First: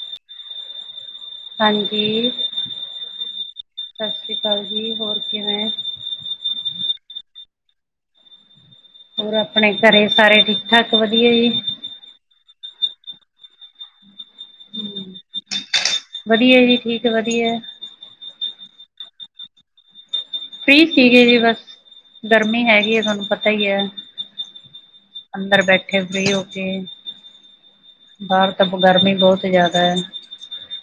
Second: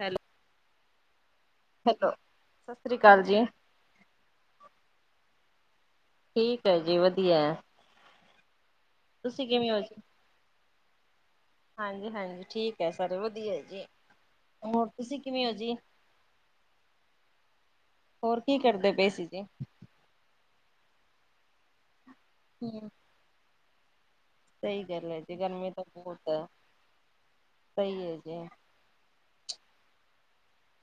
ਹੈਲ ਹਾਂਜੀ, ਸਤਿ ਸ੍ਰੀ ਅਕਾਲ ਜੀ। ਸਾ ਸ੍ਰੀ ਕਾਲ ਜੀ ਹੋਰ ਕਿਵੇਂ? ਠੀਕ ਐ ਜੀ ਵਦੀਆ। ਹੋਰ ਅਪਨੇ ਹੋ ਜੀ? ਘਰੇ ਸਾਰੇ ਠੀਕ-ਠਾਕ ਵਦੀਆ ਜੀ। ਹਾਂਜੀ-ਹਾਂਜੀ ਠੀਕ ਐ ਸਾਰੇ ਵਦੀਆ ਐ ਜੀ। ਹੋਰ ਤੁਸੀਂ ਕਿਵੇਂ ਓ ਜੀ? ਵਧੀਆ ਜੀ ਠੀਕ ਵਧੀਆ ਹੋਰ ਕੀ ਕਰਦੇ ਪਏ ਸੀ ਜੀ? ਫ੍ਰੀ ਸੀਗੇ ਜੀ ਬਸ ਗਰਮੀ ਹੂੰ। ਹੈਗੀ ਐ ਤੁਆਨੂੰ ਪਤਾ ਐ ਸਹੀ ਗੱਲ ਹੈ ਜੀ ਅੰਦਰ ਗਰਮੀ ਤਾਂ ਬੈਠੇ ਬਹੁਤ ਫ੍ਰੀ ਹੋ ਹੈ, ਕੇ ਸਹੀ ਹੈ ਜੀ। ਬਾਰ ਤਾਂ ਗਰਮੀ ਬੋਤ ਜੈਦਾ ਐ।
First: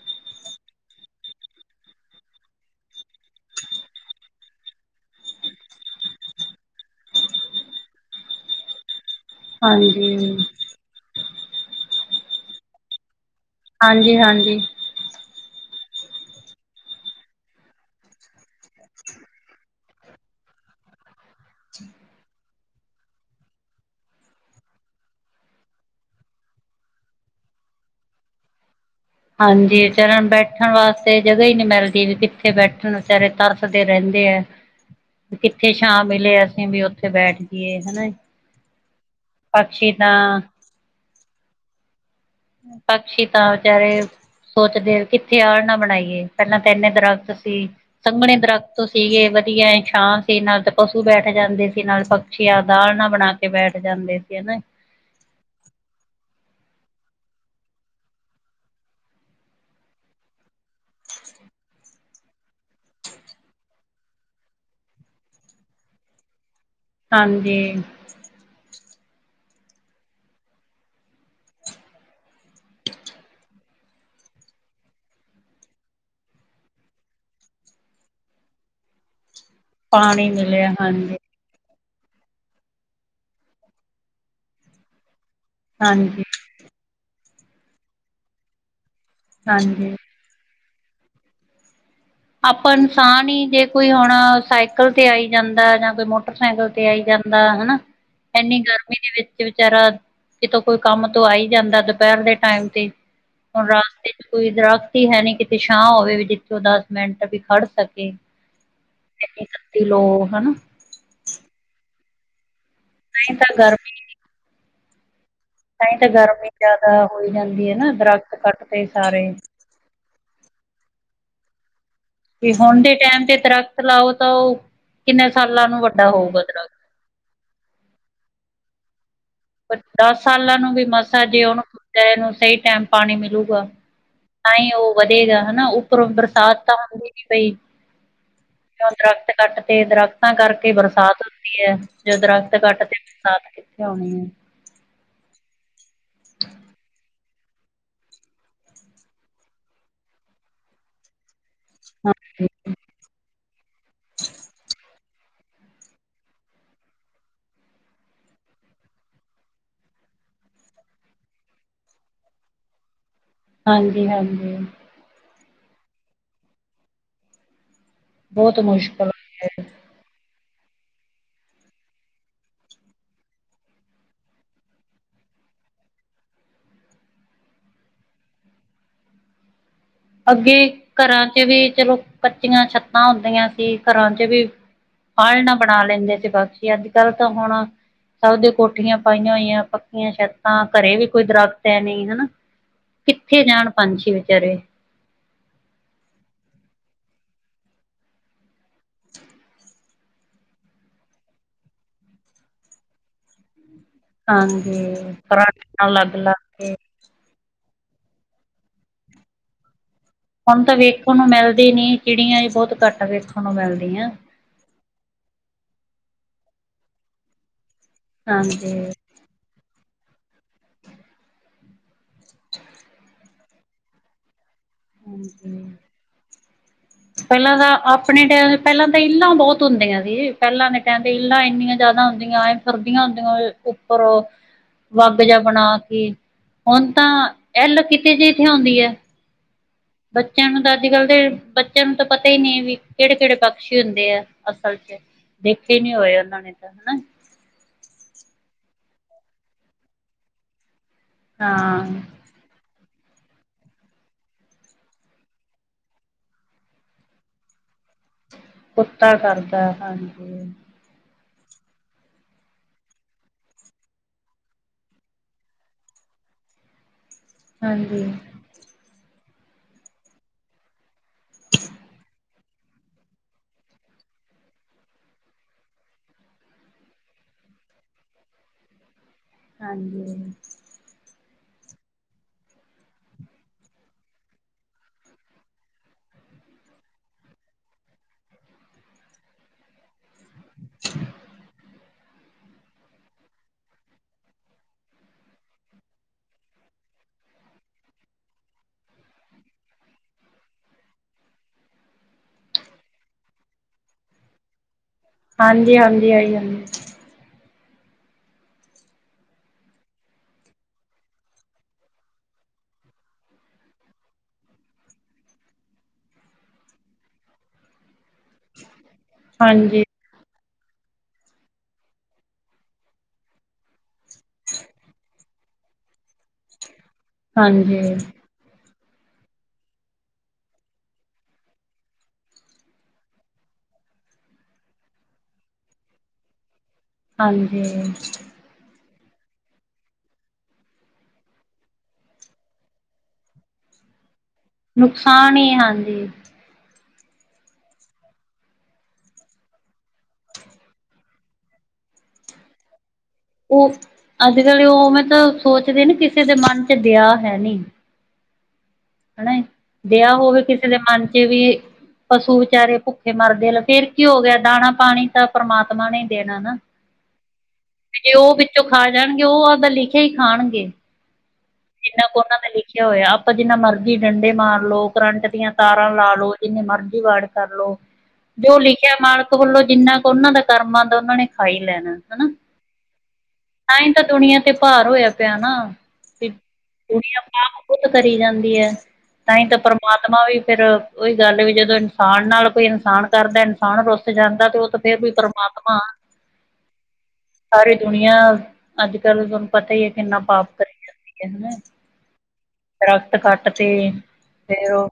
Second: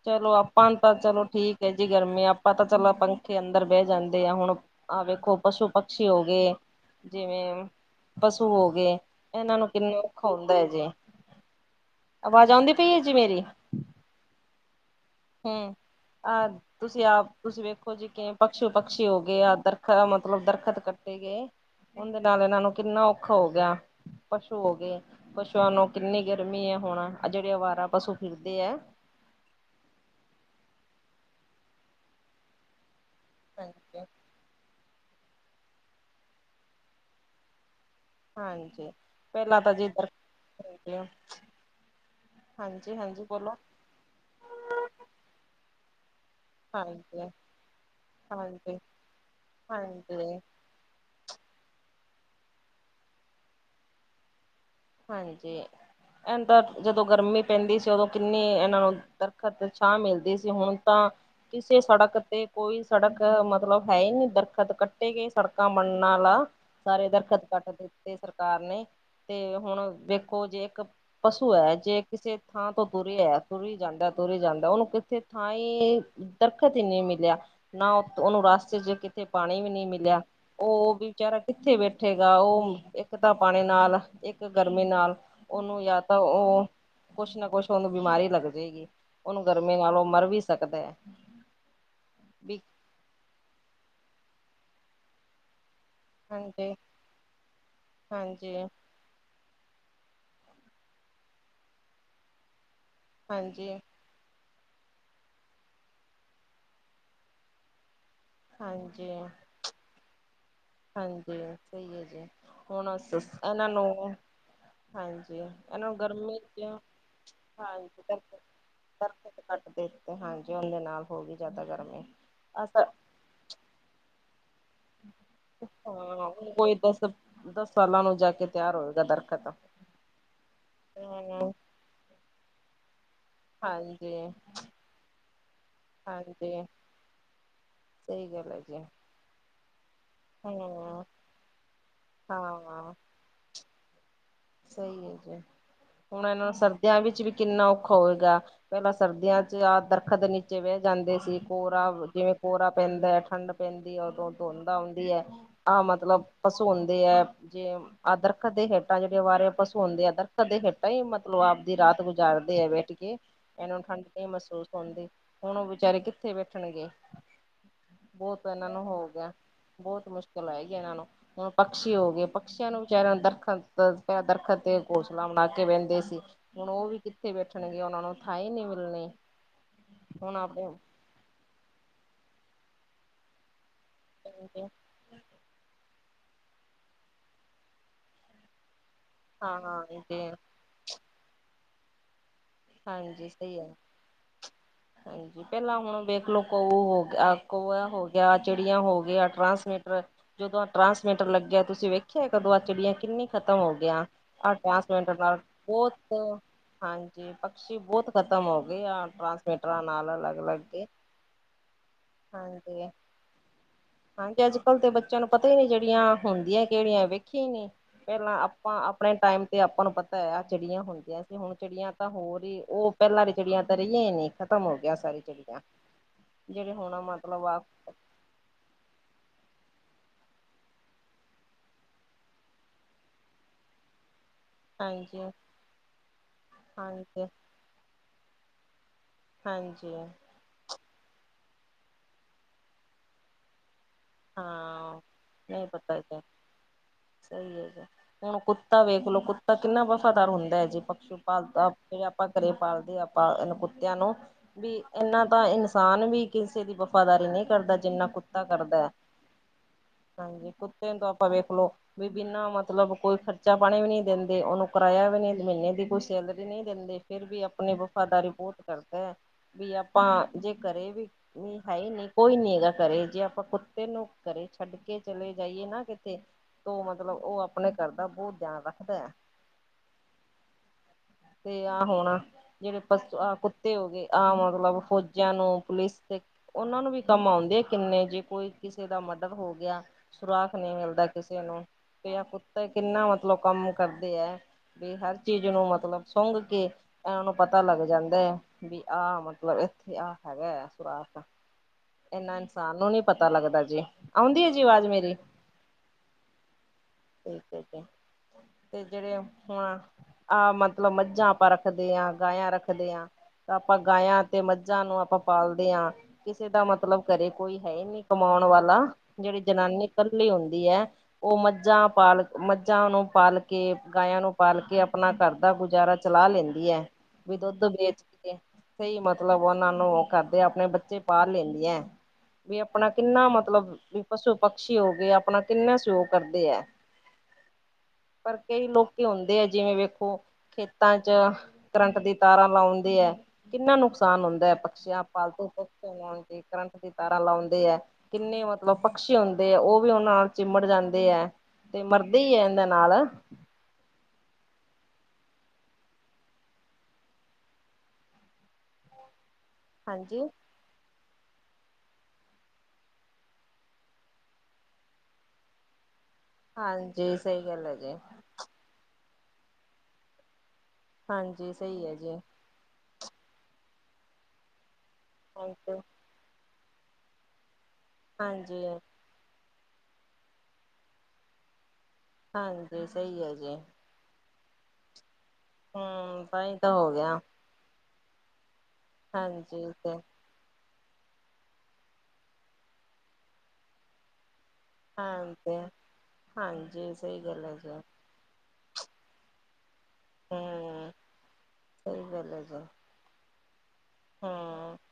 ਚਲੋ ਆਪਾਂ ਤਾਂ ਚਲੋ ਠੀਕ ਐ ਜੀ ਗਰਮੀ ਆਪਾਂ ਤਾਂ ਚਲੋ ਪੰਖੇ ਅੰਦਰ ਬੈ ਜਾਂਦੇ ਆ ਹੁਣ ਆ ਵੇਖੋ ਪਸ਼ੂ-ਪਕਸ਼ੀ ਹੋ ਗਏ ਜਿਵੇਂ ਪਸੂ ਹੋਗੇ ਏਨਾਂ ਨੂੰ ਕਿੰਨਾ ਹਾਂਜੀ ਓਖਾ ਹੁੰਦਾ ਐ ਜੀ ਆਵਾਜ਼ ਆਉਂਦੀ ਪਈ ਐ ਜੀ ਮੇਰੀ? ਹਾਂਜੀ-ਹਾਂਜੀ। ਹੂੰ ਆ ਤੁਸੀਂ ਆਪ ਤੁਸੀਂ ਵੇਖੋ ਜੀ ਕਿਵੇਂ ਪਕਸੂ-ਪਕਸ਼ੀ ਹੋ ਗਏ ਆ ਦਰਖਾ ਮਤਲਬ ਦਰਖਤ ਕੱਟੇ ਗਏ ਓੱਥੇ ਨਾਲ ਏਨਾਂ ਨੂੰ ਕਿੰਨਾ ਓਖਾ ਹੋ ਗਿਆ। ਪਸ਼ੂ ਹੋ ਗਏ ਪਸ਼ੂਆਂ ਨੂੰ ਕਿੰਨੀ ਗਰਮੀ ਐ ਹੁਣ ਜੇੜੇ ਅਵਾਰਾ ਪਸੂ ਫਿਰਦੇ ਐ। ਹਾਂਜੀ, ਚਰਣ ਬੈਠਣ ਵਾਸਤੇ ਜਗ੍ਹਾ ਈ ਨੀ ਮਿਲਦੀ ਵੀ ਕਿ ਥੇ ਬੈਠਣ ਵਿਚਾਰੇ ਤਰਸਦੇ ਹਾਂਜੀ ਰੈੰਦੇ ਐ। ਕਿੱਥੇ ਛਾਂ ਮਿਲੇ ਅਸੀਂ ਵੀ ਓੱਥੇ ਬੈਠ ਜਈਏ ਹੈਨਾ। ਹਾਂਜੀ ਪੈਲਾਂ ਤਾਂ ਜੀ ਬੋਤ ਫਰਕ ਆ। ਪਕਸ਼ੀ ਤਾਂ ਵਿਚਾਰੇ ਸੋਚਦੇ ਕਿੱਥੇ ਆਲਨਾ ਬਣਾਈਏ। ਪੈਲਾਂ ਤਾ ਇਨੇ ਹਾਂਜੀ ਦਰਖਤ ਸੀ ਸੰਘਣੇ ਹਾਂਜੀ ਦਰਖਤ ਸੀਗੇ ਵਧੀਆ ਛਾਂ ਹਾਂਜੀ ਸੀ ਨਾਲ ਦ ਪਸੂ ਬੈਠ ਜਾਂਦੇ ਸੀ ਨਾਲ ਪਕਸ਼ੀ ਆਪਦਾ ਆਲਣਾ ਬਣਾ ਕੇ ਬੈਠ ਜਾਂਦੇ ਸੀ ਹੈਨਾ ਹਾਂਜੀ ਹੁਣ ਤਾਂ ਜਦੋਂ ਪੈਂਦੀ ਸੀ ਓਦੋਂ ਕਿੰਨੀ ਏਨਾਂ ਨੂੰ ਦਰਖਤ ਛਾਂ ਮਿਲਦੀ ਸੀ ਹੁਣ ਤਾਂ ਕਿਸੇ ਸੜਕ ਤੇ ਕੋਈ ਸੜਕ ਮਤਲਬ ਹੈ ਈ ਨੀ ਦਰਖਤ ਕੱਟੇਗੇ ਸੜਕਾਂ ਮਲਨਾ ਲਾ ਸਾਰੇ ਦਰਖਤ ਹਾਂਜੀ ਕੱਟ ਦਿੱਤੇ ਸਰਕਾਰ ਨੇ ਤੇ ਹੁਣ ਦੇਖੋ ਜੇ ਇੱਕ ਪਸੂ ਐ ਜੇ ਕਿਸੇ ਥਾਂ ਤੋਂ ਤੁਰੇਆ ਤੁਰੀ ਜਾਂਦਾ-ਤੁਰੀ ਜਾਂਦਾ ਓਨੂੰ ਕਿੱਥੇ ਥਾਂ ਈ ਦਰਖਤ ਈ ਨੀ ਮਿਲਿਆ ਨਾ ਓਨੂੰ ਰਾਸਤੇ ਚ ਕਿਤੇ ਪਾਨੀ ਨੀ ਮਿਲਿਆ ਪਾਣੀ ਓ ਵੀ ਹਾਂਜੀ। ਵਿਚਾਰਾ ਕਿੱਥੇ ਬੈਠੇਗਾ ਓ ਇੱਕ ਤਾਂ ਪਾਨੀ ਨਾਲ ਇੱਕ ਗਰਮੀ ਨਾਲ ਓਨੂੰ ਤਾਂ ਤਾਂ ਹਾਂਜੀ ਓ ਕੁਛ ਨਾ ਕੁਛ ਓਨੂੰ ਬਿਮਾਰੀ ਲੱਗ ਜੇਗੀ ਓ ਓਨੂੰ ਗਰਮੀ ਹਾਂਜੀ। ਨਾਲ ਓ ਮਰ ਵੀ ਸਕਦਾ। ਵੀ ਆਪਾਂ ਇਨਸਾਨ ਈ ਜੇ ਕੋਈ ਹੁਣ ਸਾਈਕਲ ਤੇ ਆਈ ਜਾਂਦਾ ਜਾਂ ਤੇ ਮੋਟਰਸਾਈਕਲ ਹਾਂਜੀ ਤੇ ਆਈ ਜਾਂਦਾ ਹੈਨਾ ਹਾਂਜੀ ਐਨੀ ਗਰ ਮੀ ਦੇ ਵਿੱਚ ਵਿਚਾਰਾ ਕਿਤੋਂ ਕੋਈ ਕੰਮ ਤੋਂ ਆਈ ਜਾਂਦਾ ਦੋਪੈਰ ਦੇ ਟਾਈਮ ਤੇ ਹੁਣ ਹਾਂਜੀ ਰਸਤੇ ਚ ਕੋਈ ਦਰਖਤ ਈ ਹੈ ਨੀ ਕਿਤੇ ਛਾਂ ਹੋਵੇ ਵੀ ਜਿੱਥੇ ਓ ਦੱਸ ਮਿੰਟ ਵੀ ਖੜ ਸਕੇ। ਹਾਂਜੀ। ਇੱਕ ਤੇ ਲੋ ਹੈਨਾ। ਹਾਂਜੀ ਸਈ ਐ ਜੀ ਹੁਣ ਹਸੋ ਤਾਂਹੀ ਤਾਂ ਐਨਾਂ ਨੂੰ ਹਾਂਜੀ ਤਾਂਈ ਨੂੰ ਤਾਂ ਗਰਮੀ ਚ ਜਾਦਾ ਹੋਈ ਜਾਂਦੀ ਏ ਨਾ ਦਰਖਤ ਕੱਟਤੇ ਸਾਰੇ ਓ ਤੇ ਹਾਂਜੀ ਉਂਦੇ ਨਾਲ ਹੋਗੀ ਜਾਦਾ ਗਰਮੀ ਵੀ ਅਸ ਹੁਣ ਦੇ ਟੈਮ ਤੇ ਦਰਖਤ ਲਾਓ ਤਾਂ ਓਹ ਕਿੰਨੇ ਸਾਲਾਂ ਨੂੰ ਵੱਡਾ ਹੋਊਗਾ ਦਰਖਤ ਦੱਸ ਸਾਲ- ਦਸ ਸਾਲਾਂ ਨੂੰ ਜਾ ਕੇ ਤਿਆਰ ਹੋਏਗਾ ਦਰਖੱਤ ਦੱਸ ਸਾਲਾਂ ਨੂੰ ਵੀ ਮਸਾ ਜੇ ਓਨੂੰ ਨੂੰ ਸਈ ਟੈਮ ਪਾਨੀ ਮਿਲੂ [unintelligible] ਹਾਂਜੀ ਤਾਂ ਈ ਓ ਵਧੇਗਾ ਹੈਨਾ ਉੱਪਰੋਂ ਬਰਸਾਤ ਤਾਂ ਹੁੰਦੀ ਨੀ ਪਈ ਸਈ ਗੱਲ ਹੈਗੀ ਐਂ। ਜਦੋਂ ਦਰਖਤ ਕੱਟ ਤੇ ਦਰਖਤਾਂ ਕਰਕੇ ਬਰਸਾਤ ਹੁੰਦੀ ਐ ਜੇ ਦਰਖਤ ਕੱਟ ਹਾਂ ਤੇ ਬਰਸਾਤ ਕਿੱਥੇ ਅਓਣੀ ਏ। ਸਈ ਐ ਜੀ ਹੁਣ ਏਨੂ ਸਰਦੀਆਂ ਵਿੱਚ ਵੀ ਕਿੰਨਾ ਔਖਾ ਹੋਏਗਾ ਪੈਲਾਂ ਸਰਦੀਆਂ ਚ ਆ ਦਰਖੱਤ ਦੇ ਨੀਚੇ ਬੈ ਜਾਂਦੇ ਸੀ ਕੋਰਾ ਵਧੀਆ ਹਾਂਜੀ, ਕੋਰਾ ਪੈਂਦਾ ਐ ਠੰਡ ਪੈਂਦੀ ਐ ਉਦੋਂ ਧੁੰਦ ਆਉਂਦੀ ਐ। ਆਹ ਮਤਲਬ ਪਸੂ ਹੁੰਦੇ ਐ ਜੇ ਆ ਦਰਖੱਤ ਦੇ ਹੇਠਾਂ ਚ ਪਸ਼ੂ ਹੁੰਦੇ ਆ ਦਰਖੱਤ ਦੇ ਹੇਠਾਂ ਹੀ ਮਤਲਬ ਆਪਦੀ ਰਾਤ ਗੁਜ਼ਾਰਦੇ ਆ ਬੈਠ ਕੇ ਏਨੂੰ ਠੰਡ ਹਾਂਜੀ, ਨੀ ਹਾਂਜੀ ਮਹਿਸੂਸ ਹੁੰਦੀ ਹੁਣ ਓ ਬੇਚਾਰੇ ਕਿੱਥੇ ਬੈਠਣਗੇ। ਬੋਤ ਬਹੁਤ ਏਨਾਂ ਨੂੰ ਹੋ ਮੁਸ਼ਕਿਲ ਗਿਆ। ਹੈ। ਬੋਤ ਮੁਸ਼ਕਿਲ ਆਏਗੀ ਏਨਾਂ ਨੂੰ ਹੁਣ ਪਕਸ਼ੀ ਹੋ ਗਏ ਪਕਸ਼ੀਆਂ ਨੂੰ ਵਿਚਾਰਿਆਂ ਨੂੰ ਦਰਖੱਤ ਦਰਖੱਤ ਤੇ ਘੋਸਲਾ ਬਣਾ ਕੇ ਰੈੰਦੇ ਸੀ। ਹੁਣ ਓ ਵੀ ਕਿੱਥੇ ਬੈਠਣਗੇ ਓਨਾ ਨੂੰ ਥਾ ਈ ਨੀ ਮਿਲਣੀ ਹੁਣ ਅੱਗੇ ਆਪਣੇ ਕਰਾਂ ਚ ਵੀ ਚਲੋ ਕੱਚੀਆਂ ਛੱਤਾਂ ਹੁੰਦੀਆਂ ਸੀ ਕੱਰਾ ਚ ਵੀ ਆਲਣਾ ਬਣਾ ਲੈਂਦੇ ਸੀ ਬਕਸ਼ੀ ਅੱਜ-ਕੱਲ ਤਾਂ ਹੁਣ ਸਭ ਦੀ ਕੋਠੀਆਂ ਪਾਈਆਂ ਹਾਂ ਹੋਈਆਂ ਪੱਕੀਆਂ ਹਾਂ ਛੱਤਾਂ ਕਰੇ ਵੀ ਕੋਈ ਦਰਖਤ ਹੈ ਨੀ ਹੈਨਾ ਹਾਂਜੀ ਕਿੱਥੇ ਸਹੀ ਜਾਣ ਹੈ ਪੰਛੀ ਵਿਚਾਰੇ। ਹਾਂਜੀ ਪੈਲਾਂ ਹੁਣ ਵੇਖ ਲੋ ਕੋਊ ਹੋ ਗਿਆ, ਆ ਕਊਆ ਹੋ ਗਿਆ, ਚਿੜੀਆਂ ਹੋ ਗਿਆ ਟ੍ਰਾਂਸਮੀਟਰ ਜਦੋਂ ਆ ਟਰਾਂਸਮੀਟਰ ਲੱਗਿਆ ਤੁਸੀਂ ਵੇਖਿਆ ਕਦੋਂ ਆ ਚਿੜੀਆਂ ਕਿੰਨੀ ਖਤਮ ਹੋ ਗਿਆ। ਆ ਹਾਂਜੀ ਟਾਂਸਮੀਟਰ ਨਾਲ ਪਰਾਲੀ ਨਾਲ ਬੋਤ ਲੱਗ ਹਾਂ ਲੱਗ ਕੇ ਜੇ ਪਕਸ਼ੀ ਬੋਤ ਖਤਮ ਹੋ ਗੇ ਆ, ਟ੍ਰਾਂਸਮੀਟਰਾਂ ਨਾਲ ਲੱਗ ਹੁਣ ਤਾਂ ਵੇਖਣ ਨੂੰ ਮਿਲਦੀ ਨੀ, ਚਿੜੀਆਂ ਈ ਬੋਤ ਹਾਂਜੀ ਘੱਟ ਵੇਖਣ ਨੂੰ ਮਿਲਦੀਆਂ। ਹਾਂਜੀ ਅੱਜ ਕੱਲ੍ਹ ਤੇ ਬੱਚਿਆਂ ਨੂੰ ਪਤਾ ਈ ਨੀ ਜੇੜੀਆਂ ਹੁੰਦੀਆਂ ਕੇੜੀਆਂ, ਵੇਖੀਆ ਨੀ ਪੈਲਾਂ ਹਾਂਜੀ, ਆਪਾਂ ਆਪਣੇ ਟਾਈਮ ਤੇ ਆਪਾਂ ਨੂੰ ਪਤਾ ਐ ਆ ਚਿੜੀਆਂ ਹੁੰਦੀਆਂ ਸੀ, ਹੁਣ ਚਿੜੀਆਂ ਤਾਂ ਹੋਰ ਈ ਓ ਪੈਲਾਂ ਰੀ ਚਿੜੀਆਂ ਤਾ ਰਈਆ ਈ ਨੀ, ਖ਼ਤਮ ਹੋ ਗਿਆ ਸਾਰੀ ਚਿੜੀਆ, ਹਾਂਜੀ। ਜੇੜੇ ਹੁਣ ਆ ਮਤਲਬ ਪਹਿਲਾਂ ਤਾਂ ਆਪ ਆਪਣੇ ਟੈਮ ਪੈਲਾਂ ਤੇ ਇਲਾਂ ਬੋਤ ਹੁੰਦੀਆਂ ਸੀ, ਪੈਲਾਂ ਦੇ ਟੈਮ ਤੇ ਇਲਾਂ ਏਨੀਆਂ ਜ਼ਾਦਾ ਹੁੰਦੀਆਂ। ਸਰਦੀਆਂ ਹੁੰਦੀਆਂ ਪਰ ਓ ਵੱਗ ਹਾਂਜੀ ਜਿਆ ਬਣਾ ਕੇ ਹੁਣ ਤਾਂ ਹਾਂਜੀ ਏਲ ਕਿਤੇ ਜੀ ਥਿਓੰਦੀ ਏ। ਹਾਂਜੀ। ਬੱਚਿਆਂ ਨੂੰ ਤਾਂ ਅੱਜ ਕਲ੍ਹ ਦੇ, ਬੱਚਿਆਂ ਨੂੰ ਤਾਂ ਪਤਾ ਈ ਨੀ ਵੀ ਕੇੜੇ ਕੇੜੇ ਪਕਸ਼ੀ ਹੁੰਦੇ ਆ। ਅਸਲ 'ਚ ਹਾਂ ਦੇਖੇ ਨੀ ਹੋਏ ਓਨਾਂ ਨੇ ਤਾਂ ਹਨਾ। ਸਈ ਹੈਗਾ ਹੁਣ ਕੁੱਤਾ ਵੇਖ ਲੋ, ਕੁੱਤਾ ਕਿੰਨਾ ਵਫ਼ਾਦਾਰ ਹੁੰਦਾ ਐ ਜੀ ਪਸ਼ੂ ਪਾਲਤਾ ਆਪੇ ਹਾਂ ਆਪ ਆਪਾਂ ਘਰੇ ਪਾਲਦੇ, ਆਪਾਂ ਏਨਾ ਕੁੱਤਿਆਂ ਨੂੰ। ਵੀ ਏਨਾ ਤਾਂ ਇਨਸਾਨ ਵੀ ਕਿਸੇ ਦੀ ਵਫ਼ਾਦਾਰੀ ਨੀ ਕਰਦਾ, ਜਿੰਨਾ ਕੁੱਤਾ ਕਰਦਾ। ਕੁੱਤਾ ਕਰਦ ਕੁੱਤਾ ਐ, ਹਾਂਜ ਹਾਂਜੀ ਕੁੱਤੇ ਨੂੰ ਤਾਂ ਆਪਾਂ ਵੇਖਲੋ। ਵੀ ਬਿਨਾਂ ਮਤਲਬ ਕੋਈ ਖਰਚਾ ਪਾਣੀ ਵੀ ਨੀ ਦਿੰਦੇ ਓਨੂੰ, ਕਿਰਾਇਆ ਵੀ ਨੀ, ਮੀਨੇ ਦੀ ਕੋਈ ਸੈਲਰੀ ਨੀ ਦਿੰਦੇ। ਫੇਰ ਵੀ ਆਪਣੀ ਹਾਂਜੀ ਵਫ਼ਾਦਾਰੀ ਬੋਤ ਕਰਦਾ, ਵੀ ਆਪਾਂ ਜੇ ਘਰੇ ਵੀ ਨੀ ਹੈ ਨੀ ਕੋਈ ਨੀ ਹੈਗਾ ਘਰੇ ਜੇ ਆਪਾਂ ਕੁੱਤ ਕੁੁਤੇ ਨੁੰ ਘਰੇ ਛੱਡ ਕੇ ਚਲੇ ਜਾਈਏ ਨਾ ਕਿਤੇ ਓ ਮਤਲਬ ਓ ਆਪਣੇ ਘਰ ਦਾ ਬੋਤ ਧਿਆਨ ਰੱਖਦਾ। ਹਾਂਜੀ। ਤੇ ਆਹ ਹੁਣ ਜੇੜੇ ਪਸ ਆਹ ਕੁੱਤੇ ਹੋ ਗੇ, ਆਹ ਮਤਲਬ ਫੌਜਾਂ ਨੂੰ ਪੁਲਿਸ ਤੇ ਓਨਾਂ ਨੂੰ ਵੀ ਕੰਮ ਆਂਦੇ ਆ ਕਿੰਨੇ ਜੀ, ਕੋਈ ਕਿਸੇ ਦਾ ਮਡਰ ਹੋ ਗਿਆ। ਸੁਰਾਖ ਨੀ ਮਿਲਦਾ ਕਿਸੇ ਨੂੰ। ਵੀ ਐ ਕੁੱਤੇ ਕਿੰਨਾ ਮਤਲਬ ਕੰਮ ਕਰਦੇ ਐ, ਵੀ ਹਰ ਚੀਜ਼ ਨੂੰ ਮਤਲਬ ਸੁੰਘ ਕੇ ਏਨਾ ਨੂੰ ਪਤਾ ਲੱਗ ਜਾਂਦਾ ਐ ਵੀ, ਆਹ ਮਤਲਬ ਏਥੇ ਆਹ ਹੈਗਾ ਐ ਸੁਰਾਖ। ਏਨਾ ਇਨਸਾਨ ਨੂੰ ਨੀ ਪਤਾ ਲੱਗਦਾ ਜੀ, ਆਉਂਦੀ ਏ ਜੀ ਆਵਾਜ਼ ਮੇਰੀ? ਹਾਂਜੀ ਹਾਂਜੀ ਆਈ ਜਾਂਦੀ। ਠੀਕ ਐ ਜੀ ਤੇ ਜੇੜੇ ਆ ਹੁਣ ਆਹ ਮਤਲਬ ਮੱਝਾਂ ਆਪਾਂ ਰੱਖਦੇ ਆਂ, ਗਾਇਆ ਰੱਖਦੇ ਆਂ। ਤੇ ਆਪਾਂ ਗਾਇਆਂ ਤੇ ਮੱਝਾਂ ਨੂੰ ਆਪਾਂ ਪਾਲਦੇ ਆਂ। ਕਿਸੇ ਦਾ ਮਤਲਬ ਘਰੇ ਕੋਈ ਹੈ ਈ ਨੀ ਕਮਾਣ ਵਾਲਾ, ਜੇੜੀ ਹਾਂਜੀ ਜਨਾਨੀ ਕੱਲੀ ਹੁੰਦੀ ਐ। ਓ ਮੱਝਾਂ ਪਾਲ ਮੱਝਾਂ ਨੂੰ ਪਾਲ ਕੇ, ਗਾਇਆਂ ਨੂੰ ਪਾਲ ਕੇ ਆਪਣਾ ਘਰ ਦਾ ਗੁਜ਼ਾਰਾ ਚਲਾ ਲੈਂਦੀ ਐ। ਵੀ ਦੁੱਧ ਹਾਂਜੀ ਵੇਚ ਕੇ ਕਈ ਮਤਲਬ ਓਨਾਂ ਨੂੰ ਓ ਕਰਦੇ ਆਪਣੇ ਬੱਚੇ ਪਾਲ ਲੈਂਦੀਆਂ ਏ। ਵੀ ਆਪਣਾ ਕਿੰਨਾ ਮਤਲਬ ਵੀ ਪਸੂ ਪਕਸ਼ੀ ਹੋ ਗੇ, ਆਪਣਾ ਕਿੰਨਾ ਸਯੋਗ ਕਰਦੇ ਐ। ਹਾਂਜੀ। ਪਰ ਕਈ ਲੋਕੀ ਹੁਨਦੇ ਐ ਜਿਵੇਂ ਵੇਖੋ ਖੇਤਾਂ 'ਚ ਕਰੰਟ ਦੀ ਤਾਰਾਂ ਲਾਉਂਦੇ ਐ ਕਿੰਨਾ ਨੁਕਸਾਨ ਹੁੰਦੈ। ਪਕਛੀਆਂ ਨੁਕਸਾਨ ਪਾਲਤੂ ਹੀ [unintelligible] ਆਂ [unintelligible] ਹਾਂਜੀ ਲਾਉਣ ਦੇ ਕਰੰਟ ਦੀ ਤਾਰਾਂ ਲਾਉਂਦੇ ਐ ਕਿੰਨੇ ਮਤਲਬ ਪਕਸ਼ੀ ਹੁੰਦੇ ਐ ਓ ਵੀ ਓਨ ਨਾਲ ਚਿਮੜ ਜਾਂਦੇ ਐ। ਤੇ ਮਰਦੇ ਈ ਐ ਉਨ੍ਹਾਂ ਨਾਲ ਓ ਅੱਜ ਕੱਲ ਓ ਮਤਲਬ ਸੋਚਦੇ ਨੇ ਕਿਸੇ ਦੇ ਮਨ ਚ ਦਆ ਹੈ ਨੀ। ਹਨਾ ਏ ਦਆ ਹਾਂਜੀ ਹੋਵੇ ਕਿਸੇ ਕਿਸੇ ਦੇ ਮਨ ਚ ਵੀ, ਪਸ਼ੂ ਵਿਚਾਰੇ ਭੁੱਖੇ ਮਰਦੇ ਫੇਰ ਕੀ ਹੋ ਗਿਆ ਦਾਣਾ ਪਾਣੀ ਤਾ ਪਰਮਾਤਮਾ ਨੇ ਈ ਦੇਣਾ ਨਾ, ਹਾਂਜੀ ਸਹੀ ਗੱਲ ਹੈ ਜੀ ਤੇ ਜੇ ਓ ਚ ਖਾ ਜਾਣਗੇ ਓ ਆਪਦਾ ਲਿਖਿਆ ਈ ਖਾਣਗੇ। ਹਾਂਜੀ ਸਈ ਐ ਜਿੰਨਾ ਜੀ ਕੁ ਉਹਨਾਂ ਨੇ ਲਿਖਿਆ ਹੋਇਆ ਆਪਾਂ ਜਿੰਨਾ ਮਰਜੀ ਡੰਡੇ ਮਾਰ ਲੋੋ, ਕਰੰਟ ਦੀਆਂ ਹਾਂਜੀ ਤਾਰਾਂ ਲਾ ਲੋ ਜਿੰਨੇ ਮਰਜੀ ਵਾਡ ਕਰਲੋ ਜੋ ਹਾਂਜੀ ਲਿਖਿਆ ਮਾਲਕ ਵੱਲੋਂ ਜਿੰਨਾ ਕੁ ਓਨਾਂ ਦੇ ਕਰਮਾ ਦਾ ਉਨਾ ਨੇ ਖਾਈ ਲੈਣਾ ਹਨਾ। ਹਾਂਜੀ ਸਈ ਐ ਜੀ। ਤਾਂ ਈ ਤਾ ਦੁਨੀਆਂ ਤੇ ਭਾਰ ਹੋਇਆ ਪਿਆ ਨਾ, ਹਮ ਤਾਂਹੀ ਤਾਂ ਹੋ ਗਿਆ ਦੁਨੀਆਂ ਪਾਪ ਖੁਦ ਕਰੀ ਜਾਂਦੀ ਐ, ਤਾਂਈ ਤਾ ਹਾਂਜੀ ਤੇ ਪਰਮਾਤਮਾ ਵੀ ਫੇਰ ਓਈ ਗੱਲ ਵੀ ਜਦੋਂ ਇਨਸਾਨ ਨਾਲ ਕੋਈ ਇਨਸਾਨ ਕਰਦਾ ਇਨਸਾਨ ਰੁੱਸ ਜਾਂਦਾ ਤੇ ਓ ਤੇ ਹਾਂਜੀ, ਹਾਂਜੀ ਸਈ ਗੱਲ ਐ ਜੀ। ਦੁਨੀਆ, ਅੱਜ ਕੱਲ ਤਾਨੂੰ ਪਤਾ ਈ ਐ ਕਿੰਨਾ ਪਾਪ ਕਰੀ ਜਾਂਦੀ ਐ ਹਨਾ। ਸਈ ਗੱਲ ਐ ਜੀ। ਦਰੱਖਤ ਕੱਟ ਤੇ ਫੇਰ ਹਾਂ ਓ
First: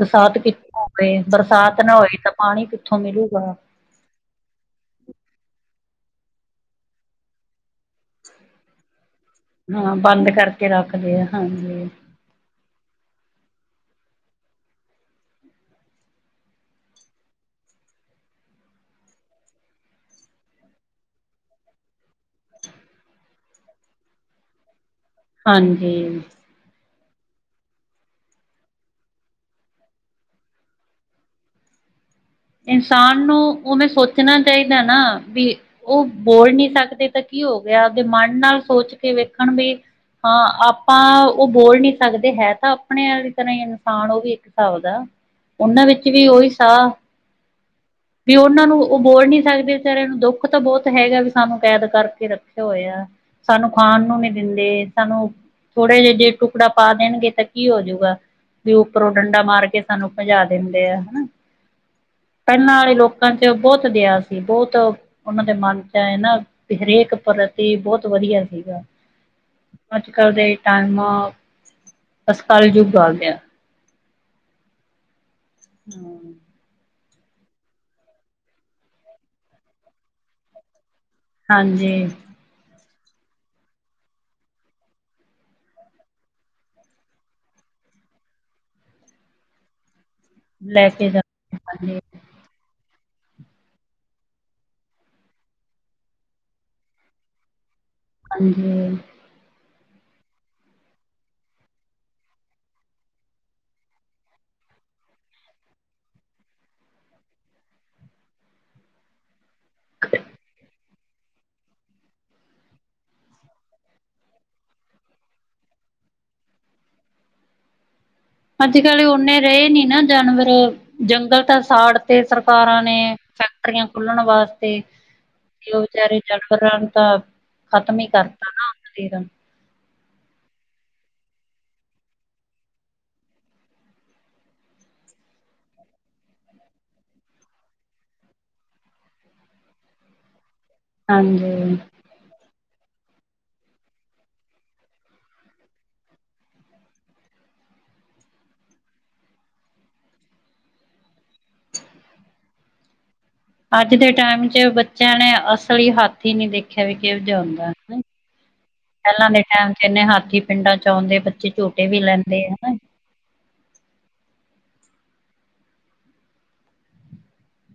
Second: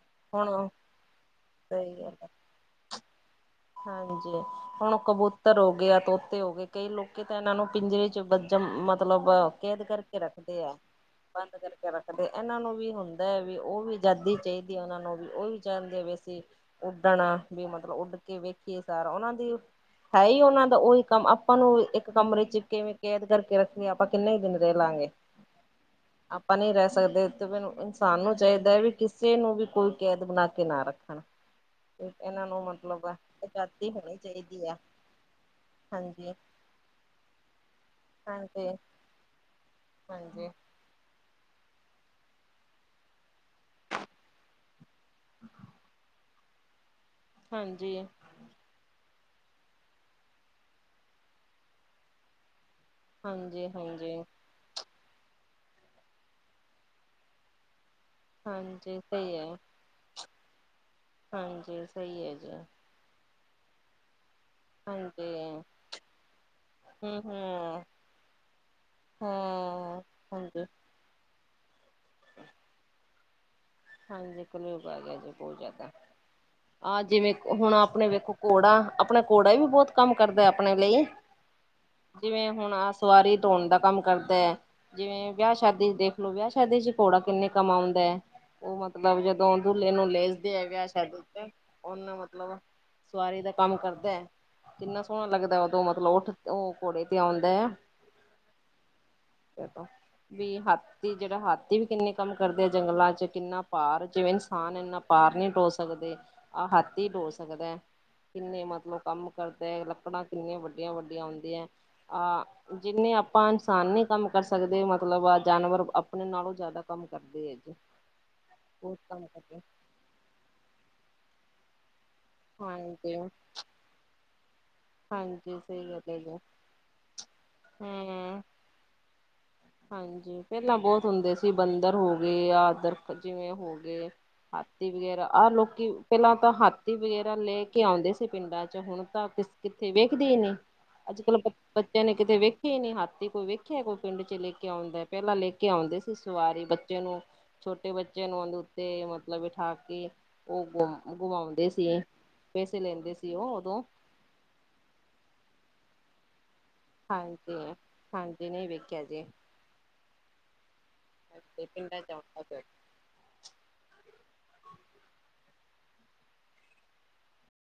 ਬਰਸਾਤ ਹੁਣ ਕਿੱਥੋਂ ਹੋਵੇ, ਬਰਸਾਤ ਸਹੀ ਨਾ ਗੱਲ ਹੋਈ ਹੈ ਤਾ ਪਾਣੀ ਕਿੱਥੋ ਮਿਲੂਗਾ? ਹਾਂਜੀ ਹੁਣ ਕਬੂਤਰ ਹੋਗੇ ਆ, ਤੋਤੇ ਹੋਗੇ ਕਈ ਲੋਕੀ ਤਾਂ ਇਨਾਂ ਨੂੰ ਪਿੰਜਰੇ ਚ ਵਜਮ ਮਤਲਬ ਕੈਦ ਹਾਂ ਕਰਕੇ ਬੰਦ ਰੱਖਦੇ ਕਰਕੇ ਐ, ਰੱਖਦੇ ਆ ਬੰਦ ਹਾਂਜੀ ਕਰਕੇ ਰੱਖ ਤੇ ਏਨਾਂ ਨੂੰ ਵੀ ਹੁੰਦਾ ਐ ਵੀ ਓ ਵੀ ਅਜਾਦੀ ਚਾਈਦੀ ਉਨਾਂ ਨੂੰ ਵੀ ਓ ਵੀ ਚਾਂਦੇ ਆ ਵੀ ਅਸੀ ਉੱਡਣਾ ਵੀ ਮਤਲਬ ਉੱਡ ਕੇ ਵੇਖੀਏ ਸਾਰਾ ਉਨਾਂ ਦੀ ਹੈ ਈ ਉਨਾਂ ਦਾ ਓਈ ਕੰਮ ਆਪਾਂ ਨੂੰ ਇੱਕ ਕਮਰੇ ਚ ਕਿਵੇਂ ਕੈਦ ਕਰਕੇ ਰੱਖਿਆ ਆਪਾਂ ਕਿੰਨੇ ਦਿਨ ਰੈ ਲਾਂਗੇ? ਹਾਂਜੀ ਆਪਾਂ ਨਈ ਰੈ ਸਕਦੇ ਤੇ ਮੈਨੂੰ ਇਨਸਾਨ ਨੂੰ ਚਾਈਦਾ ਵੀ ਕਿਸੇ ਨੂੰ ਵੀ ਕੋਈ ਕੈਦ ਬਣਾ ਕੇ ਨਾ ਰੱਖਣ ਇਨਾਂ ਨੂੰ ਮਤਲਬ ਆ ਇਨਸਾਨ ਨੂੰ ਓ ਫਿਰ ਆਜ਼ਾਦੀ ਹੋਣੀ ਸੋਚਨਾ ਚਾਹੀਦੀ ਚਾਈਦਾ ਨਾ, ਵੀ ਓ ਹਾਂਜੀ। ਬੋਲ ਨੀ ਸਕਦੇ ਤਾ ਕੀ ਹੋ ਗਿਆ ਆਪਦੇ ਮਨ ਨਾਲ ਹਾਂਜੀ, ਸੋਚ ਕੇ ਵੇਖਣ ਬੀ ਹਾਂ, ਹਾਂਜੀ, ਆਪ ਪਾਂ ਓ ਬੋਲ ਨੀ ਸਕਦੇ ਹੈ ਤਾ ਆਪਣੇ ਅਰੀ ਤਰ੍ਹਾਂ ਇਨਸਾਨ ਓ ਵੀ ਇੱਕ ਸਾਬ ਦਾ ਓਨਾਂ ਵਿੱਚ ਵੀ ਓਹੀ ਸਾਹ ਹਾਂਜੀ ਵੀ ਓਨਾਂ ਨੂੰ ਓ ਬੋਲ ਨੀ ਸਕਦੇ ਵਿਚਾਰੇ ਨੂੰ ਦੁੱਖ ਤਾਂ ਬੌਤ ਹੈਗਾ ਵੀ ਸਾਨੂੰ ਕੈਦ ਕਰਕੇ ਰੱਖਿਆ ਹੋਇਆ। ਹਾਂਜੀ, ਸਾਨੂੰ ਖਾਣ ਨੂੰ ਹਾਂਜੀ। ਨੀ ਦਿੰ ਦੇ ਸਾਨੂੰ ਥੋੜੇ ਜੇ ਜੇ ਟੁਕੜਾ ਪਾ ਦੇਣਗੇ ਤਾ ਕੀ ਹੋਜੂਗਾ। ਵੀ ਹਾਂਜੀ ਉੱਪਰੋ ਸਹੀ ਡੰਡਾ ਹੈ, ਮਾਰ ਕੇ ਸਾਨੂੰ ਭਜਾ ਦਿੰਦੇ ਆ ਹਨਾ। ਹਾਂਜੀ, ਸਈ ਐ। ਪੈਲਾਂ ਆਲੇ ਲੋਕਾਂ ਚ ਬੋਤ ਦਆ ਸੀ ਬੋਤ ਹਾਂਜੀ। ਉਨਾਂ ਦੇ ਮਨ ਚ ਐ ਨਾ ਵੀ ਹਰੇਕ ਹੂੰ, ਪ੍ਰਤੀ ਹੂੰ, ਬੋਤ ਵਧੀਆ ਸੀਗਾ। ਹੂੰ, ਅੱਜ ਕਲ ਦੇ ਹਾਂਜੀ। ਟਾਈਮ ਅਸ ਕਾਲਯੁੱਗ ਆ ਗਿਆ। ਹਾਂਜੀ ਕਲਯੁੱਗ ਆ ਗਿਆ ਜੀ ਬੋਤ ਜਾਦਾ। ਆ ਜਿਵੇ ਹੁਣ ਆਪਣੇ ਵੇਖੋ ਘੋੜਾ ਆਪਣਾ ਘੋੜਾ ਵੀ ਬੋਤ ਕੰਮ ਕਰਦਾ ਆਪਣੇ ਲਈ। ਹਾਂਜੀ। ਜਿਵੇਂ ਹੁਣ ਆਹ ਸਵਾਰੀ ਧੋਣ ਦਾ ਕੰਮ ਕਰਦਾ। ਜਿਵੇਂ ਵਿਆਹ ਸ਼ਾਦੀ ਚ ਦੇਖ ਲੋ ਵਿਆਹ ਸ਼ਾਦੀ ਚ ਘੋੜਾ ਕਿੰਨੇ ਕੰਮ ਆਉਂਦਾ। ਉਹ ਮਤਲਬ ਜਦੋਂ ਦੁੱਲੇ ਨੂੰ ਲੇਜਦੇ ਐ ਵਿਆ ਲੈ ਕੇ ਜਾ ਸ਼ਾਦੀ ਤੇ ਹਾਂਜੀ ਉਨੂੰ ਮਤਲਬ ਸਵਾਰੀ ਦਾ ਕੰਮ ਕਰਦਾ। ਕਿੰਨਾ ਸੋਣਾ ਲੱਗਦਾ ਉਦੋਂ ਮਤਲਬ ਉੱਠ ਉਹ ਘੋੜੇ ਤੇ ਆਉਂਦਾ। [unintelligible] ਵੀ ਹਾਥੀ ਜੇੜਾ ਹਾਥੀ ਵੀ ਕਿੰਨੇ ਕੰਮ ਕਰਦੇ ਐ ਜੰਗਲਾ ਚ। ਕਿੰਨਾ ਪਾਰ ਜਿਵੇਂ ਇਨਸਾਨ ਇੰਨਾ ਪਾਰ ਨੀ ਡੋ ਸਕਦੇ ਆਹ ਹੱਥੀ ਡੋ ਸਕਦਾ। ਕਿੰਨੇ ਮਤਲਬ ਕੰਮ ਕਰਦਾ ਐ ਲੱਕੜਾਂ ਕਿੰਨੀਆਂ ਵੱਡੀਆਂ- ਵੱਡੀਆਂ ਹੁੰਂਦੀਆ ਆਹ ਜਿੰਨੇ ਆਪਾਂ ਇਨਸਾਨ ਨੀ ਕੰਮ ਕਰ ਸਕਦੇ ਮਤਲਬ ਆ ਜਾਨਵਰ ਆਪਣੇ ਨਾਲੋਂ ਜਾਦਾ ਕੰਮ ਕਰਦੇ ਐ ਜੀ। ਅੱਜ ਬਹੁਤ ਕੱਲ ਕੰਮ ਓਨੇ ਕਰਦੇ ਰਹੇ ਨੀ ਨਾ ਜਾਨਵਰ ਜੰਗਲ ਤਾਂ ਸਾੜ ਤੇ ਸਰਕਾਰਾਂ ਨੇ ਹਾਂਜੀ ਫੈਕਟਰੀਆਂ ਖੁਲਣ ਵਾਸ ਤੇ ਹਾਂਜੀ ਉਹ ਸਹੀ ਗੱਲ ਹੈ ਵਿਚਾਰੇ ਜੀ ਜਾਨਵਰਾਂ ਨੂੰ ਤਾਂ ਖਤਮ ਹੀ ਹਮ ਕਰਤਾ ਨਾ ਹਾਂਜੀ ਪੈਲਾਂ ਬਹੋਤ ਹੁੰਦੇ ਸੀ ਬੰਦਰ ਹੋ ਗੇ ਆਦਰ ਜਿਵੇਂ ਹੋ ਗੇ। ਹਾਥੀ ਵਗੈਰਾ ਆਹ ਲੋਕੀ ਪੈਲਾਂ ਤਾਂ ਹਾਥੀ ਵਗੈਰਾ ਲੈ ਕੇ ਆਂਦੇ ਸੀ ਪਿੰਡਾਂ ਚ ਹੁਣ‌ ਤਾਂ ਕਿੱਥੇ ਵੇਖਦੀ ਈ ਨੀ। ਅੱਜ ਕੱਲ ਬ ਹਾਂਜੀ ਬੱਚਿਆਂ ਨੇ ਕਿਤੇ ਵੇਖਿਆ ਈ ਨੀ ਹਾਥੀ ਕੋਈ ਵੇਖਿਆ ਕੋਈ ਪਿੰਡ ਚ ਲੈ ਕੇ ਲ ਕੇ ਆਉਂਦਾ ਪਹਿਲਾਂ ਲੈ ਕੇ ਆਉਂਦੇ ਸੀ ਸਵਾਰੀ ਬੱਚੇ ਨੂੰ ਛੋਟੇ ਬੱਚਿਆਂ ਨੂੰ ਉਂਦੇ ਉੱਤੇ ਮਤਲਬ ਬਿਠਾ ਕੇ ਉਹ ਗਮ ਗੁਮਾਉਂਦੇ ਸੀਗੇ। ਪੈਸੇ ਲੈਂਦੇ ਸ ਆਜ ਦੇ ਟੈਮ ਚ ਬੱਚਿਆਂ ਨੇ ਅਸਲੀ ਹੱਥੀ ਨੀ ਦੇਖਿਆ ਵੀ ਕਿਓ ਜਾ ਹੁੰਦਾ। ਹਾਂਜੀ ਹਾਂਜੀ ਨਹੀਂ ਵੇਖਿਆ ਜੀ ਪੈਲਾਂ ਦੇ ਟੈਮ ਚ ਇੰਨੇ ਹਾਥੀ ਪਿੰਡਾਂ ਚ ਆਉਂਦੇ ਬੱਚੇ ਝੂਟੇ ਪਿੰਡਾਂ ਵੀ ਚ ਲੈਂਦੇ ਆਉਂਦਾ ਹਨਾ।